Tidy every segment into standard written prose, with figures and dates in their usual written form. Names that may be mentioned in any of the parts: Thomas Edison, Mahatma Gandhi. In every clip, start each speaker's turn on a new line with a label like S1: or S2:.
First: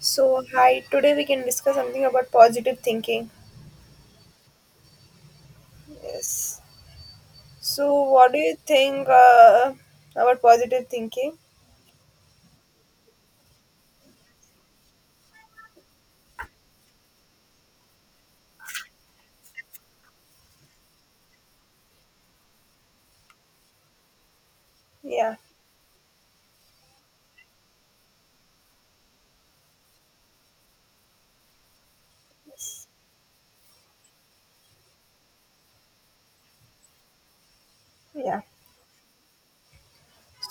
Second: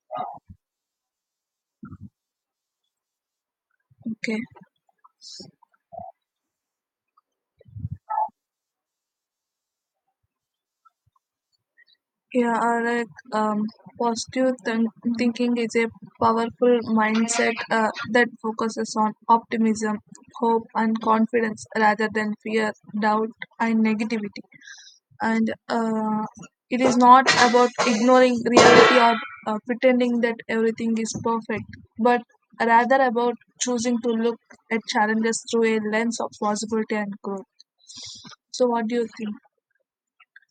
S1: So, hi, today we can discuss something about positive thinking.
S2: Okay.
S1: Yes. So, what do you think about positive thinking?
S2: Yeah, like um, positive thinking is a powerful mindset that focuses on optimism, hope, and confidence rather than fear, doubt, and negativity.
S1: Yeah.
S2: And it is not about ignoring reality or pretending that everything is perfect, but rather about choosing to look at challenges through a lens of possibility and growth.
S1: Yeah.
S2: So, what do you think?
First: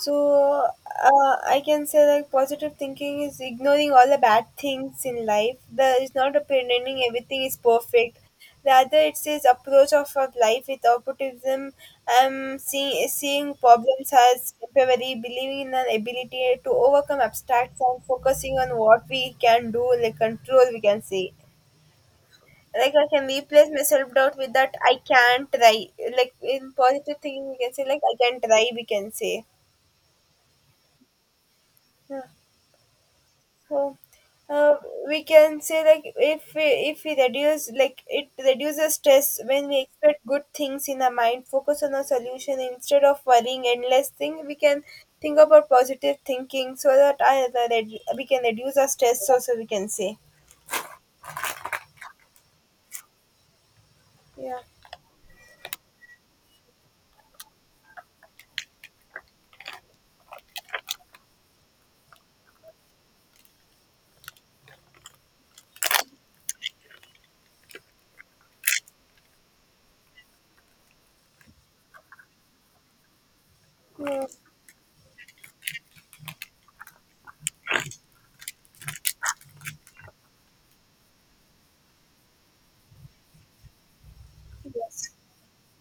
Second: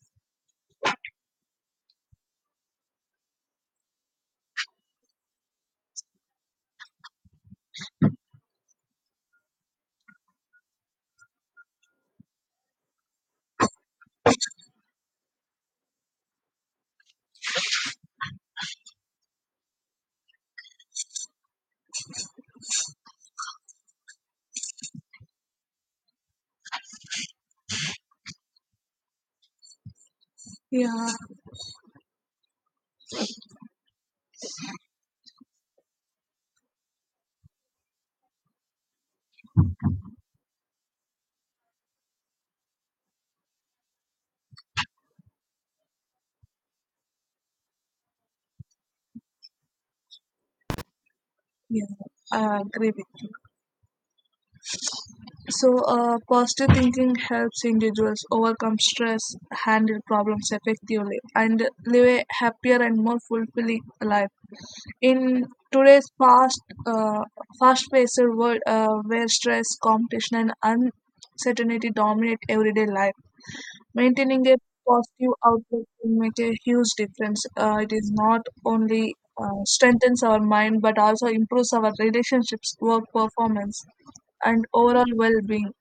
S1: So I can say like positive thinking is ignoring all the bad things in life. There is not a pretending everything is perfect. Rather, it's this approach of our life with optimism. Seeing problems as temporary, believing in an ability to overcome obstacles, and focusing on what we can do, like control. We can say like I can replace my self doubt with that I can try. Like in positive thinking, we can say like I can try. We can say.
S2: Yeah,
S1: Yeah. Uh, uh, we can say like if we reduce like it reduces stress when we expect good things in our mind focus on a solution instead of worrying endless thing we can think about positive thinking so that we can reduce our stress also we can say
S2: yeah, I agree with you.
S1: yeah.
S2: So, positive thinking helps individuals overcome stress, handle problems effectively, and live a happier and more fulfilling life. In today's uh, fast-paced world, where stress, competition, and uncertainty dominate everyday life,
S1: Mm,
S2: maintaining a positive outlook can make a huge difference. It is not only strengthens our mind, but also improves our relationships, work performance, and overall
S1: yes,
S2: well-being,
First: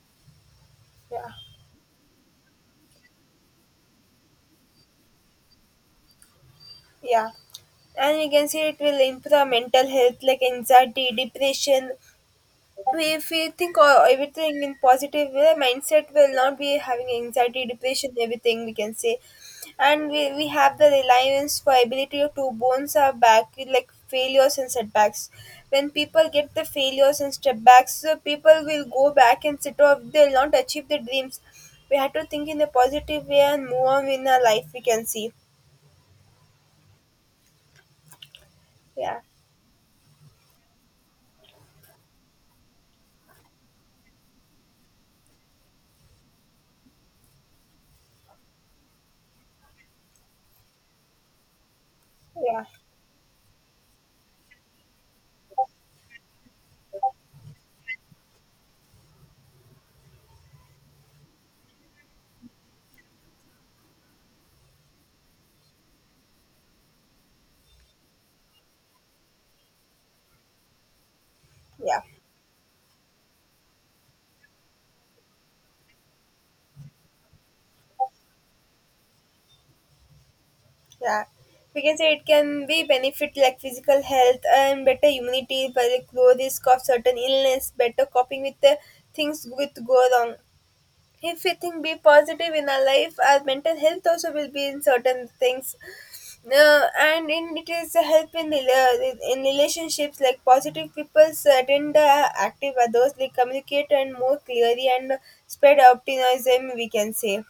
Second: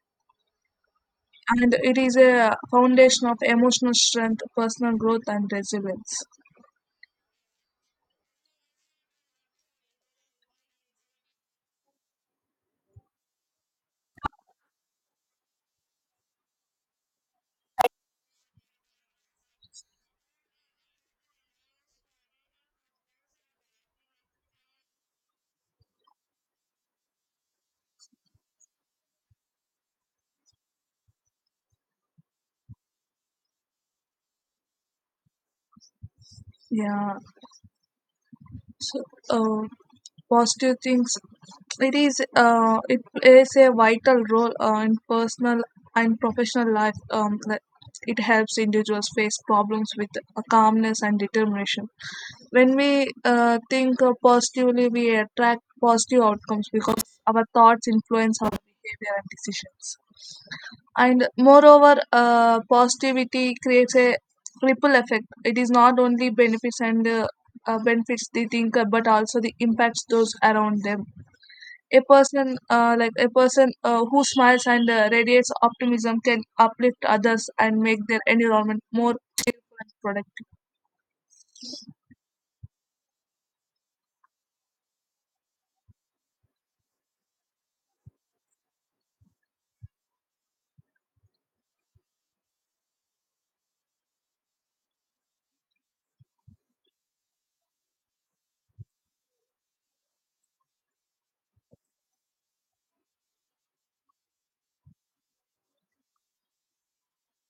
S1: yeah,
S2: and it is a foundation of emotional strength, personal growth, and resilience.
S1: yeah, and we can see it will improve our mental health like anxiety depression. So, if we think o- everything in positive way mindset will not be having anxiety depression everything we can say, and we have the reliance for ability to bones are back, like failures and setbacks. When people get the failures and setbacks so people will go back and sit off they'll not achieve their dreams. We have to think in a positive way and move on in our life we can see.
S2: Yeah. So,
S1: Yeah,
S2: uh, positive things. It is. It plays a vital role in personal and professional life. Like, it helps individuals face problems with calmness and determination.
S1: yeah,
S2: When we think positively, we attract positive outcomes because our thoughts influence our behavior and decisions. And moreover positivity creates a ripple effect. It is not only benefits and benefits the thinker but also the impacts those around them.
S1: yeah.
S2: A person Like a person who smiles and radiates optimism can uplift others and make their environment more productive.
S1: Yeah, we can say it can be benefit like physical health and better immunity, but like low risk of certain illness, better coping with the things which go wrong. If we think be positive in our life, our mental health also will be in certain things. And in it is a help in in relationships like positive people attend active others they communicate and more clearly and spread optimism we can say.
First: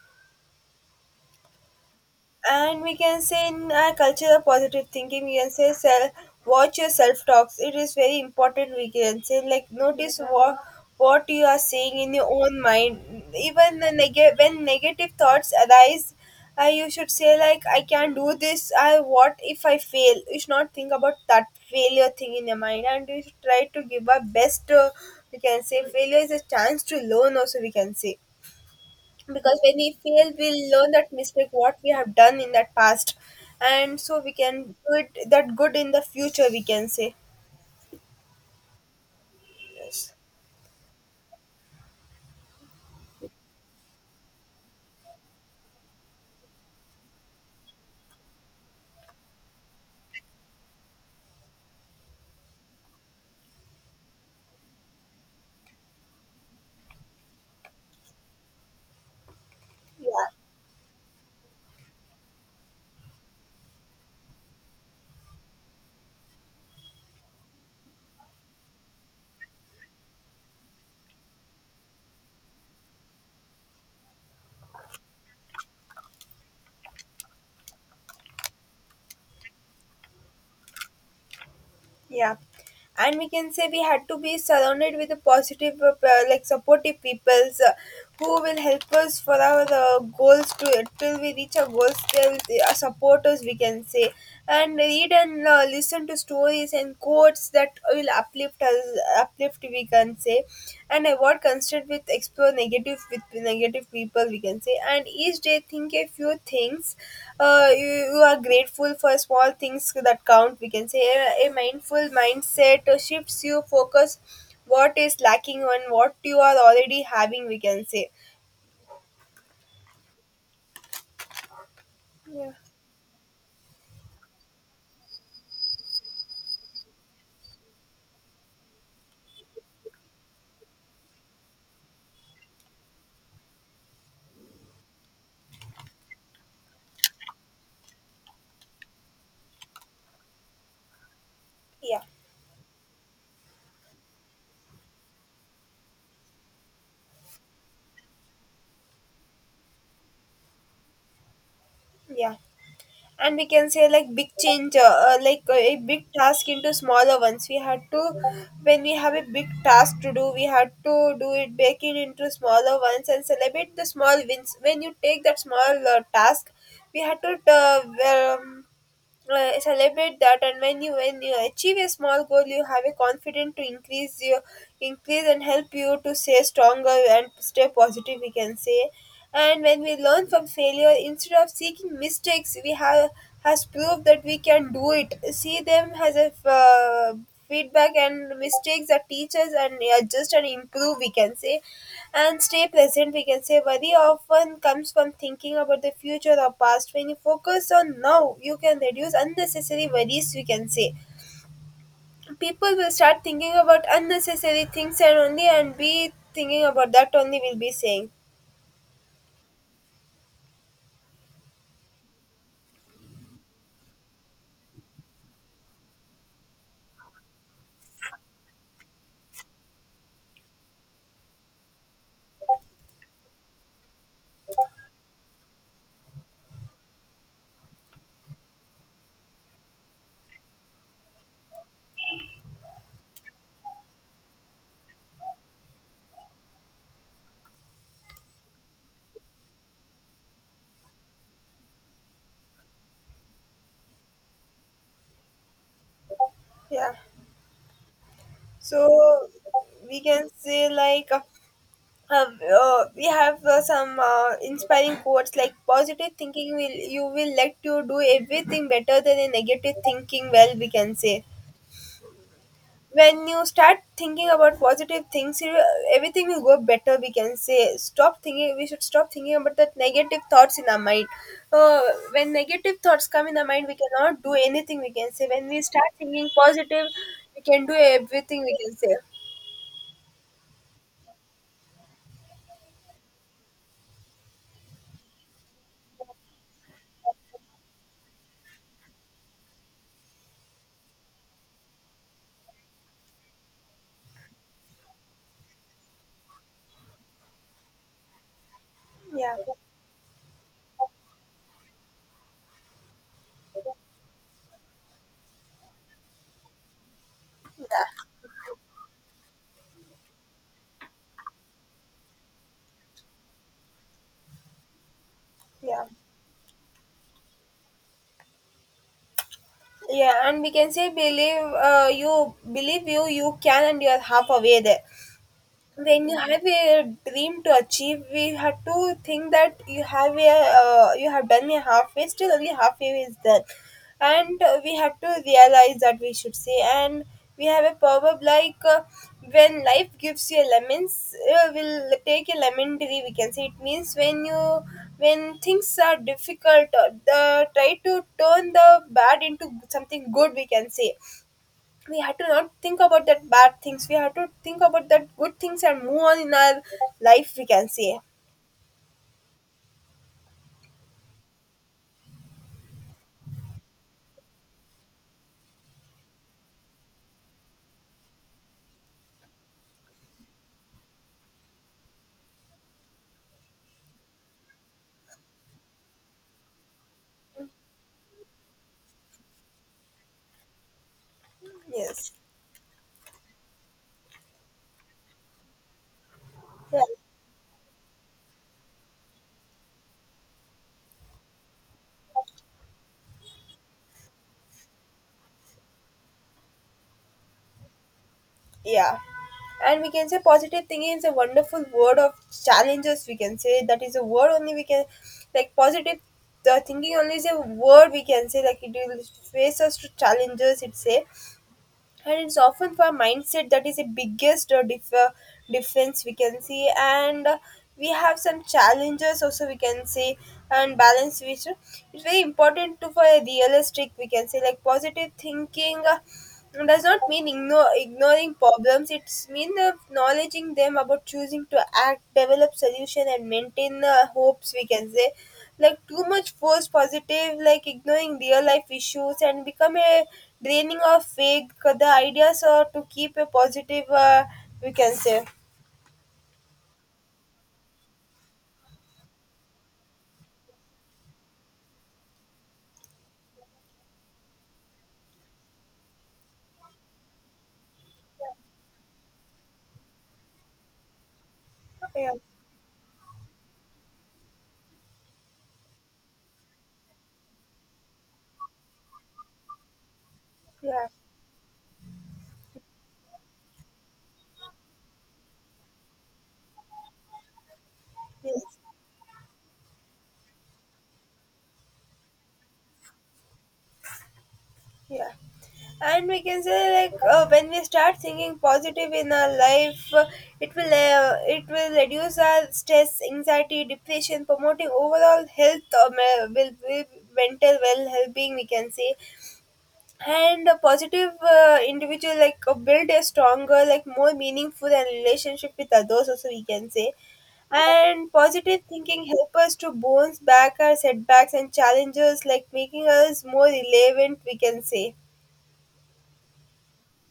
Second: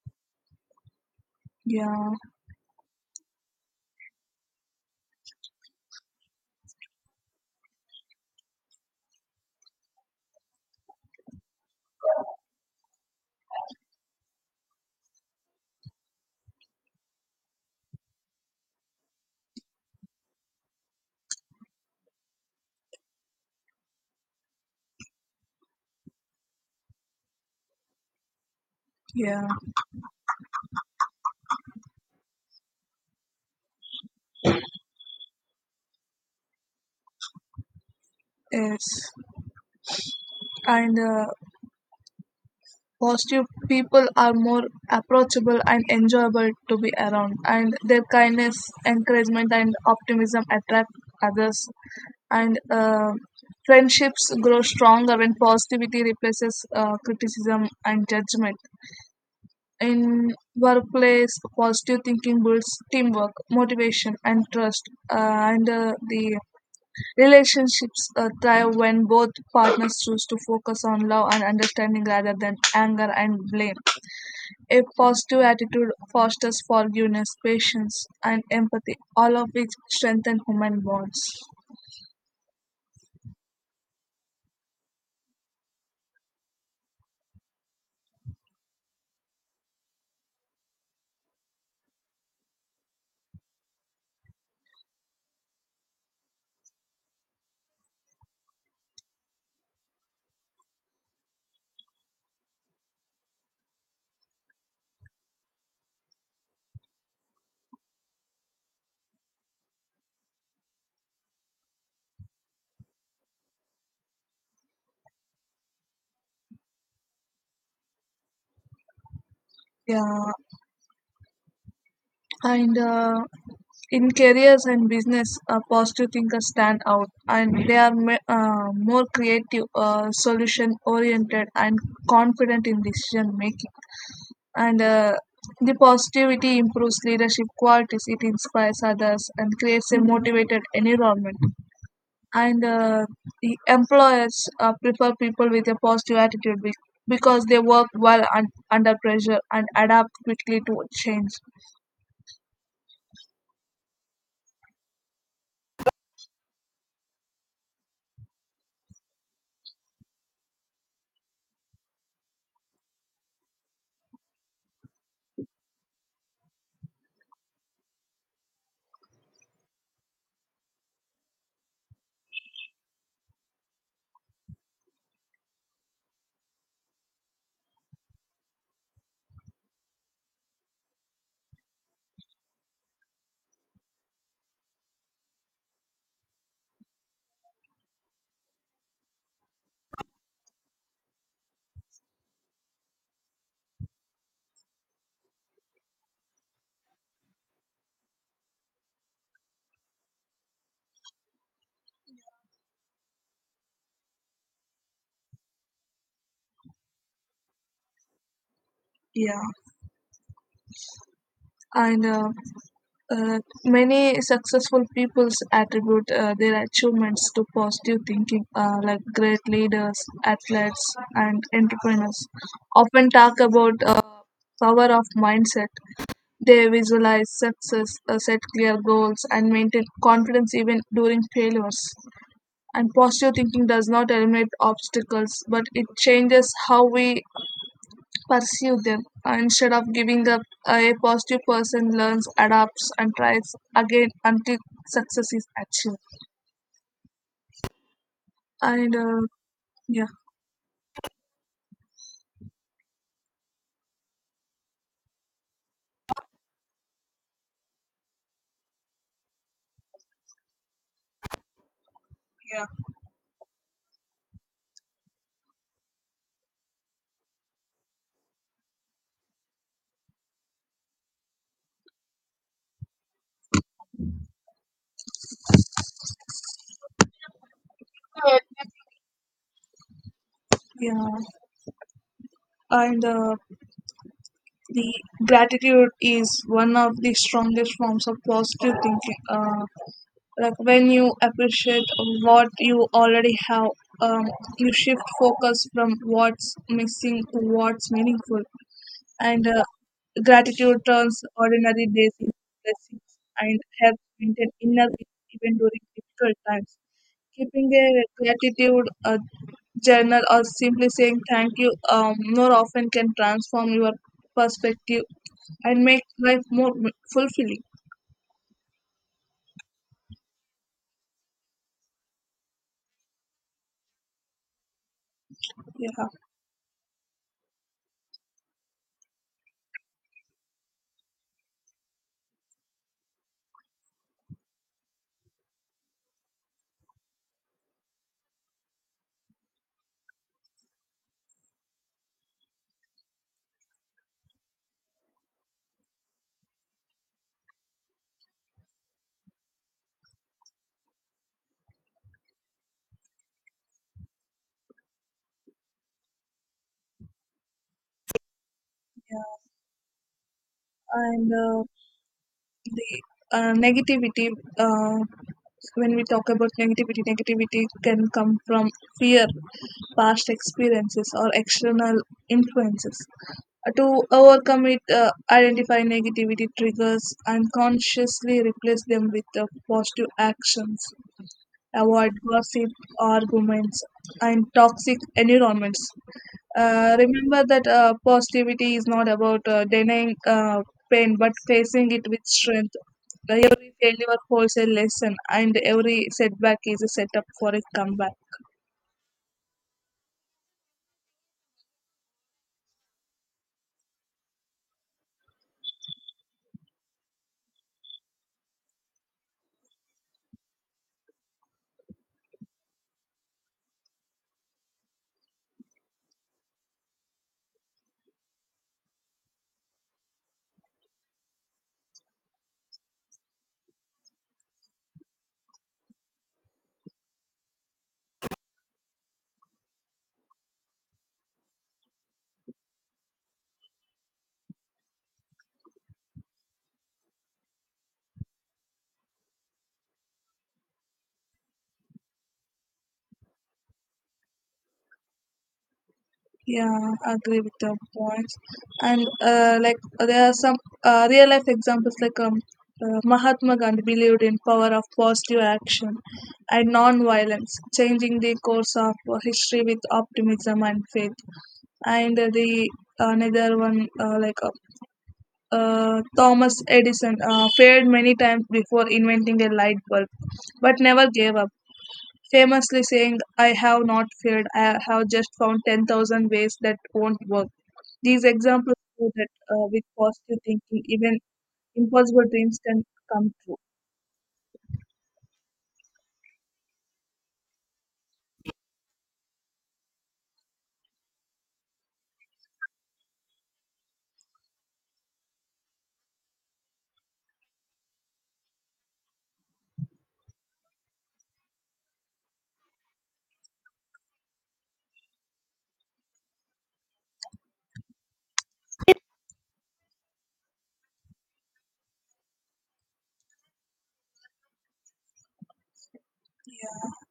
S2: Yeah.
S1: And we can say in our culture of positive thinking we can say self, watch your self talks it is very important we can say, like notice what you are saying in your own mind even the when negative thoughts arise. Uh, you should say like I can't do this, I what if I fail, you should not think about that failure thing in your mind and you should try to give our best. We can say failure is a chance to learn also we can say,
S2: Yeah.
S1: because when we fail we'll learn that mistake what we have done in that past and so we can do it that good in the future we can say.
S2: Yes.
S1: Yes.
S2: And positive people are more approachable and enjoyable to be around, and their kindness, encouragement, and optimism attract others. And friendships grow stronger when positivity replaces criticism and judgment.
S1: Yeah,
S2: In workplace, positive thinking builds teamwork, motivation, and trust. And the relationships thrive when both partners choose to focus on love and understanding rather than anger and blame. A positive attitude fosters forgiveness, patience, and empathy, all of which strengthen human bonds.
S1: yeah, and we can say we had to be surrounded with a positive like supportive peoples who will help us for our goals to till we reach our goals till they are supporters we can say. And read and listen to stories and quotes that will uplift us, uplift we can say. And avoid constant with explore negative with negative people we can say, and each day think a few things you are grateful for small things that count we can say. A a, mindful mindset shifts you focus what is lacking and what you are already having we can say.
S2: Yeah,
S1: Yeah,
S2: and in careers and business, positive thinkers stand out, and they are more creative, solution-oriented, and confident in decision making. And the positivity improves leadership qualities. It inspires others and creates a motivated environment.
S1: yeah,
S2: And the employers prefer people with a positive attitude because they work well under pressure and adapt quickly to change.
S1: yeah, and we can say like big change, like a big task into smaller ones we had to, when we have a big task to do we had to do it, break it into smaller ones and celebrate the small wins when you take that small task. We had to celebrate that, and when you achieve a small goal you have a confidence to increase your, increase and help you to stay stronger and stay positive we can say. And when we learn from failure instead of seeking mistakes we have has proved that we can do it, see them as a feedback and mistakes that teach us and adjust and improve we can say. And stay present, we can say worry often comes from thinking about the future or past. When you focus on now, you can reduce unnecessary worries, we can say. People will start thinking about unnecessary things and only and be thinking about that only we'll be saying.
S2: Yeah, and many successful peoples attribute their achievements to positive thinking, like great leaders, athletes, and entrepreneurs often talk about power of mindset. They visualize success, set clear goals, and maintain confidence even during failures. And positive thinking does not eliminate obstacles, but it changes how we pursue them. Instead of giving up, a positive person learns, adapts, and tries again until success is achieved.
S1: Yeah. So
S2: And
S1: we
S2: yeah,
S1: can say like, uh, we have some inspiring quotes like positive thinking will you will let you do everything better than a negative thinking well we can say.
S2: Yeah.
S1: When you start thinking about positive things you, everything will go better we can say. Stop thinking, we should stop thinking about that negative thoughts in our mind. uh, when negative thoughts come in our mind we cannot do anything we can say. When we start thinking positive we can do everything we can say.
S2: Yeah. And the gratitude is one of the strongest forms of positive thinking. Like when you appreciate what you already have, um, you shift focus from what's missing to what's meaningful.
S1: Yeah,
S2: And gratitude turns ordinary days into blessings and helps maintain inner peace even during difficult times. Keeping a gratitude journal or simply saying thank you more often can transform your perspective and
S1: yeah,
S2: make life more fulfilling.
S1: yeah, and we can say believe, you believe you can and you are half away there.
S2: Yeah.
S1: When you have a dream to achieve we have to think that you have a you have done a halfway still only halfway is done. And we have to realize that we should say. And we have a proverb like, when life gives you lemons will take a lemon tree we can say. It means when you, when things are difficult, try to turn the bad into something good we can say. We had to not think about that bad things, we had to think about that good things and move on in our life we can say.
S2: Yeah. And the negativity uh, when we talk about negativity, negativity can come from fear, past experiences, or external influences. To overcome it, identify negativity triggers and consciously replace them with positive actions.
S1: Yes,
S2: Avoid gossip, arguments, and toxic environments.
S1: yeah,
S2: Remember that positivity is not about denying pain but facing it with strength. Every failure holds a lesson, and every setback is a setup for a comeback.
S1: yeah. And we can say positive thinking is a wonderful word of challenges we can say, that is a word only we can, like positive the thinking only is a word we can say, like it will face us to challenges It say. And it's often for mindset that is the biggest difference we can see. And we have some challenges also we can say. And balance which it's very important to for a realistic we can say, like positive thinking it does not mean ignoring problems. It's mean acknowledging them about choosing to act, develop solution, and maintain hopes. We can say, like too much force positive, like ignoring real life issues and become a draining of faith. 'Cause the ideas are to keep a positive. We can say,
S2: Yeah, I agree with your points. And like there are some real life examples like Mahatma Gandhi believed in power of positive action and non-violence, changing the course of history with optimism and faith.
S1: yeah,
S2: And the another one Thomas Edison failed many times before inventing a light bulb, but
S1: yeah,
S2: never gave up. Famously saying, "I have not failed. I have just found 10,000 ways that won't work." These
S1: yes.
S2: examples show that with positive thinking, even impossible dreams can come true.
S1: Yeah. And we can say like, when we start thinking positive in our life, it will reduce our stress, anxiety, depression, promoting overall health, mental well being we can say. And a positive individual like build a stronger, like more meaningful and relationship with others. Also, we can say, and positive thinking help us to bounce back our setbacks and challenges, like making us more relevant. We can say,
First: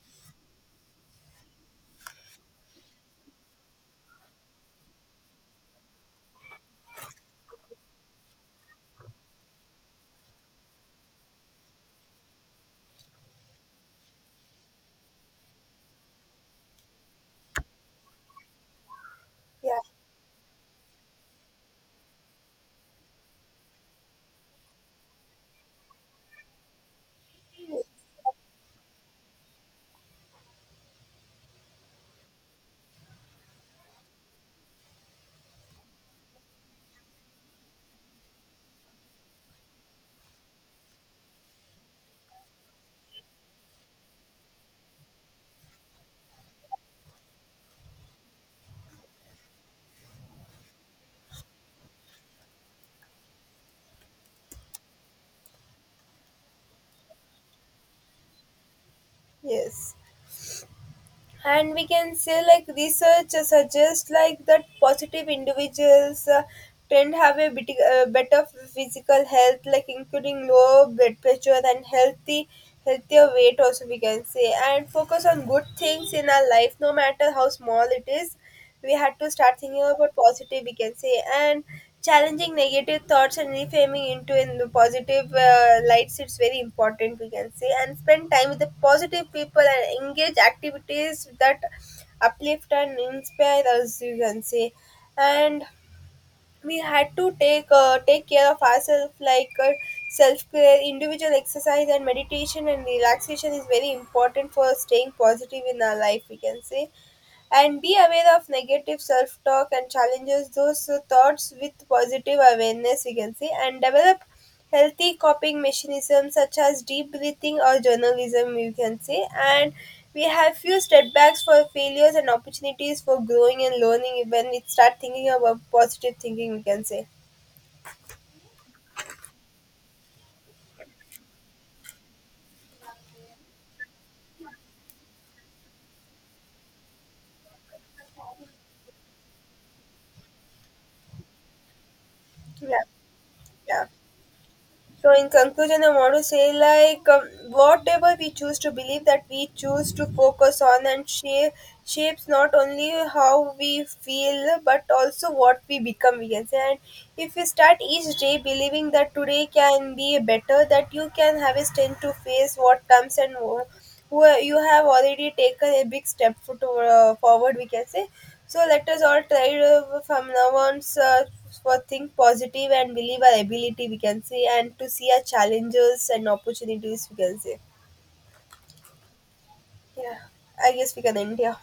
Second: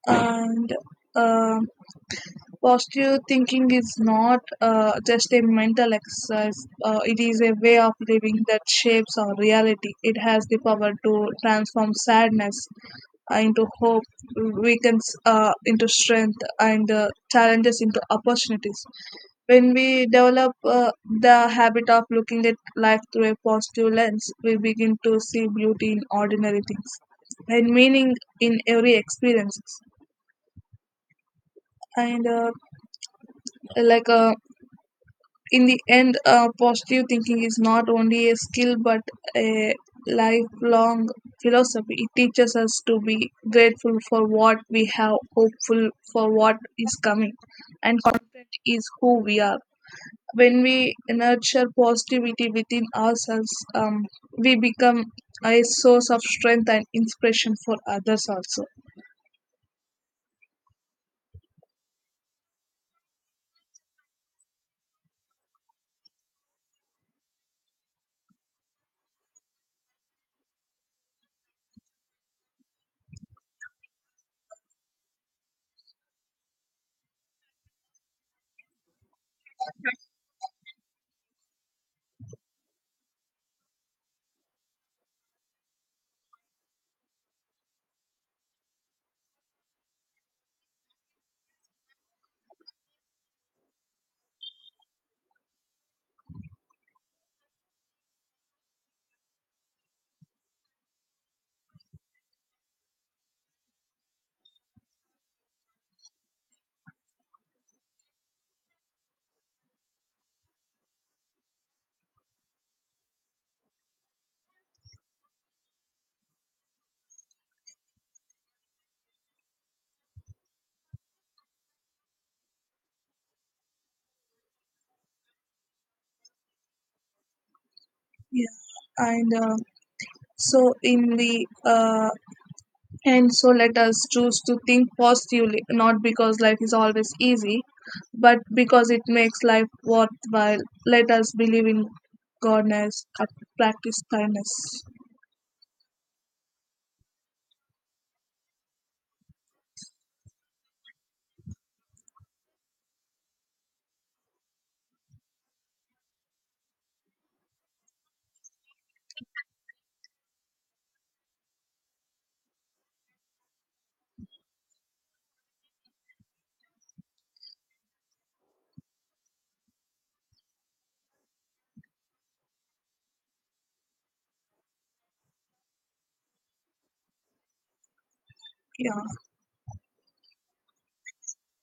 S2: And um positive thinking is not just a mental exercise, it is a way of living that shapes our reality. It has the power to transform sadness into hope, weakens into strength, and challenges into opportunities. When
S1: yeah.
S2: we develop the habit of looking at life through a positive lens, we begin to see beauty in ordinary things and meaning in every experience. And like in the end, positive thinking is not only a skill but a lifelong philosophy. It teaches us to be grateful for what we have, hopeful for what is coming, and confident is who we are. When we nurture positivity within ourselves, we become a source of strength and inspiration for others also.
S1: Yes, and we can say like research suggests like that positive individuals tend have a bit, better physical health, like including low blood pressure and healthy healthier weight also we can say. And focus on good things in our life no matter how small it is, we had to start thinking about positive we can say. And challenging negative thoughts and reframing into in positive lights, it's very important, we can say. And spend time with the positive people and engage activities that uplift and inspire us, you can say. And we had to take take care of ourselves, like self care, individual exercise, and meditation and relaxation is very important for staying positive in our life, we can say. And be aware of negative self talk and challenges those thoughts with positive awareness we can say. And develop healthy coping mechanisms such as deep breathing or journalism you can say. And we have few setbacks for failures and opportunities for growing and learning when we start thinking about positive thinking we can say.
S2: Yeah, and so in the and so let us choose to think positively, not because life is always easy, but because it makes life worthwhile. Let us believe in
S1: Yeah,
S2: goodness,
S1: yeah.
S2: practice kindness.
S1: So, in conclusion, I want to say like, whatever we choose to believe that we choose to focus on and shapes not only how we feel but also what we become. We can say, and if you start each day believing that today can be better, that you can have a strength to face what comes and who you have already taken a big step for, to, forward. We can say. So let us all try to, from now on sir, for think positive and believe our ability we can say and to see our challenges and opportunities we can say.
S2: Yeah.
S1: Yeah. I guess we can end here.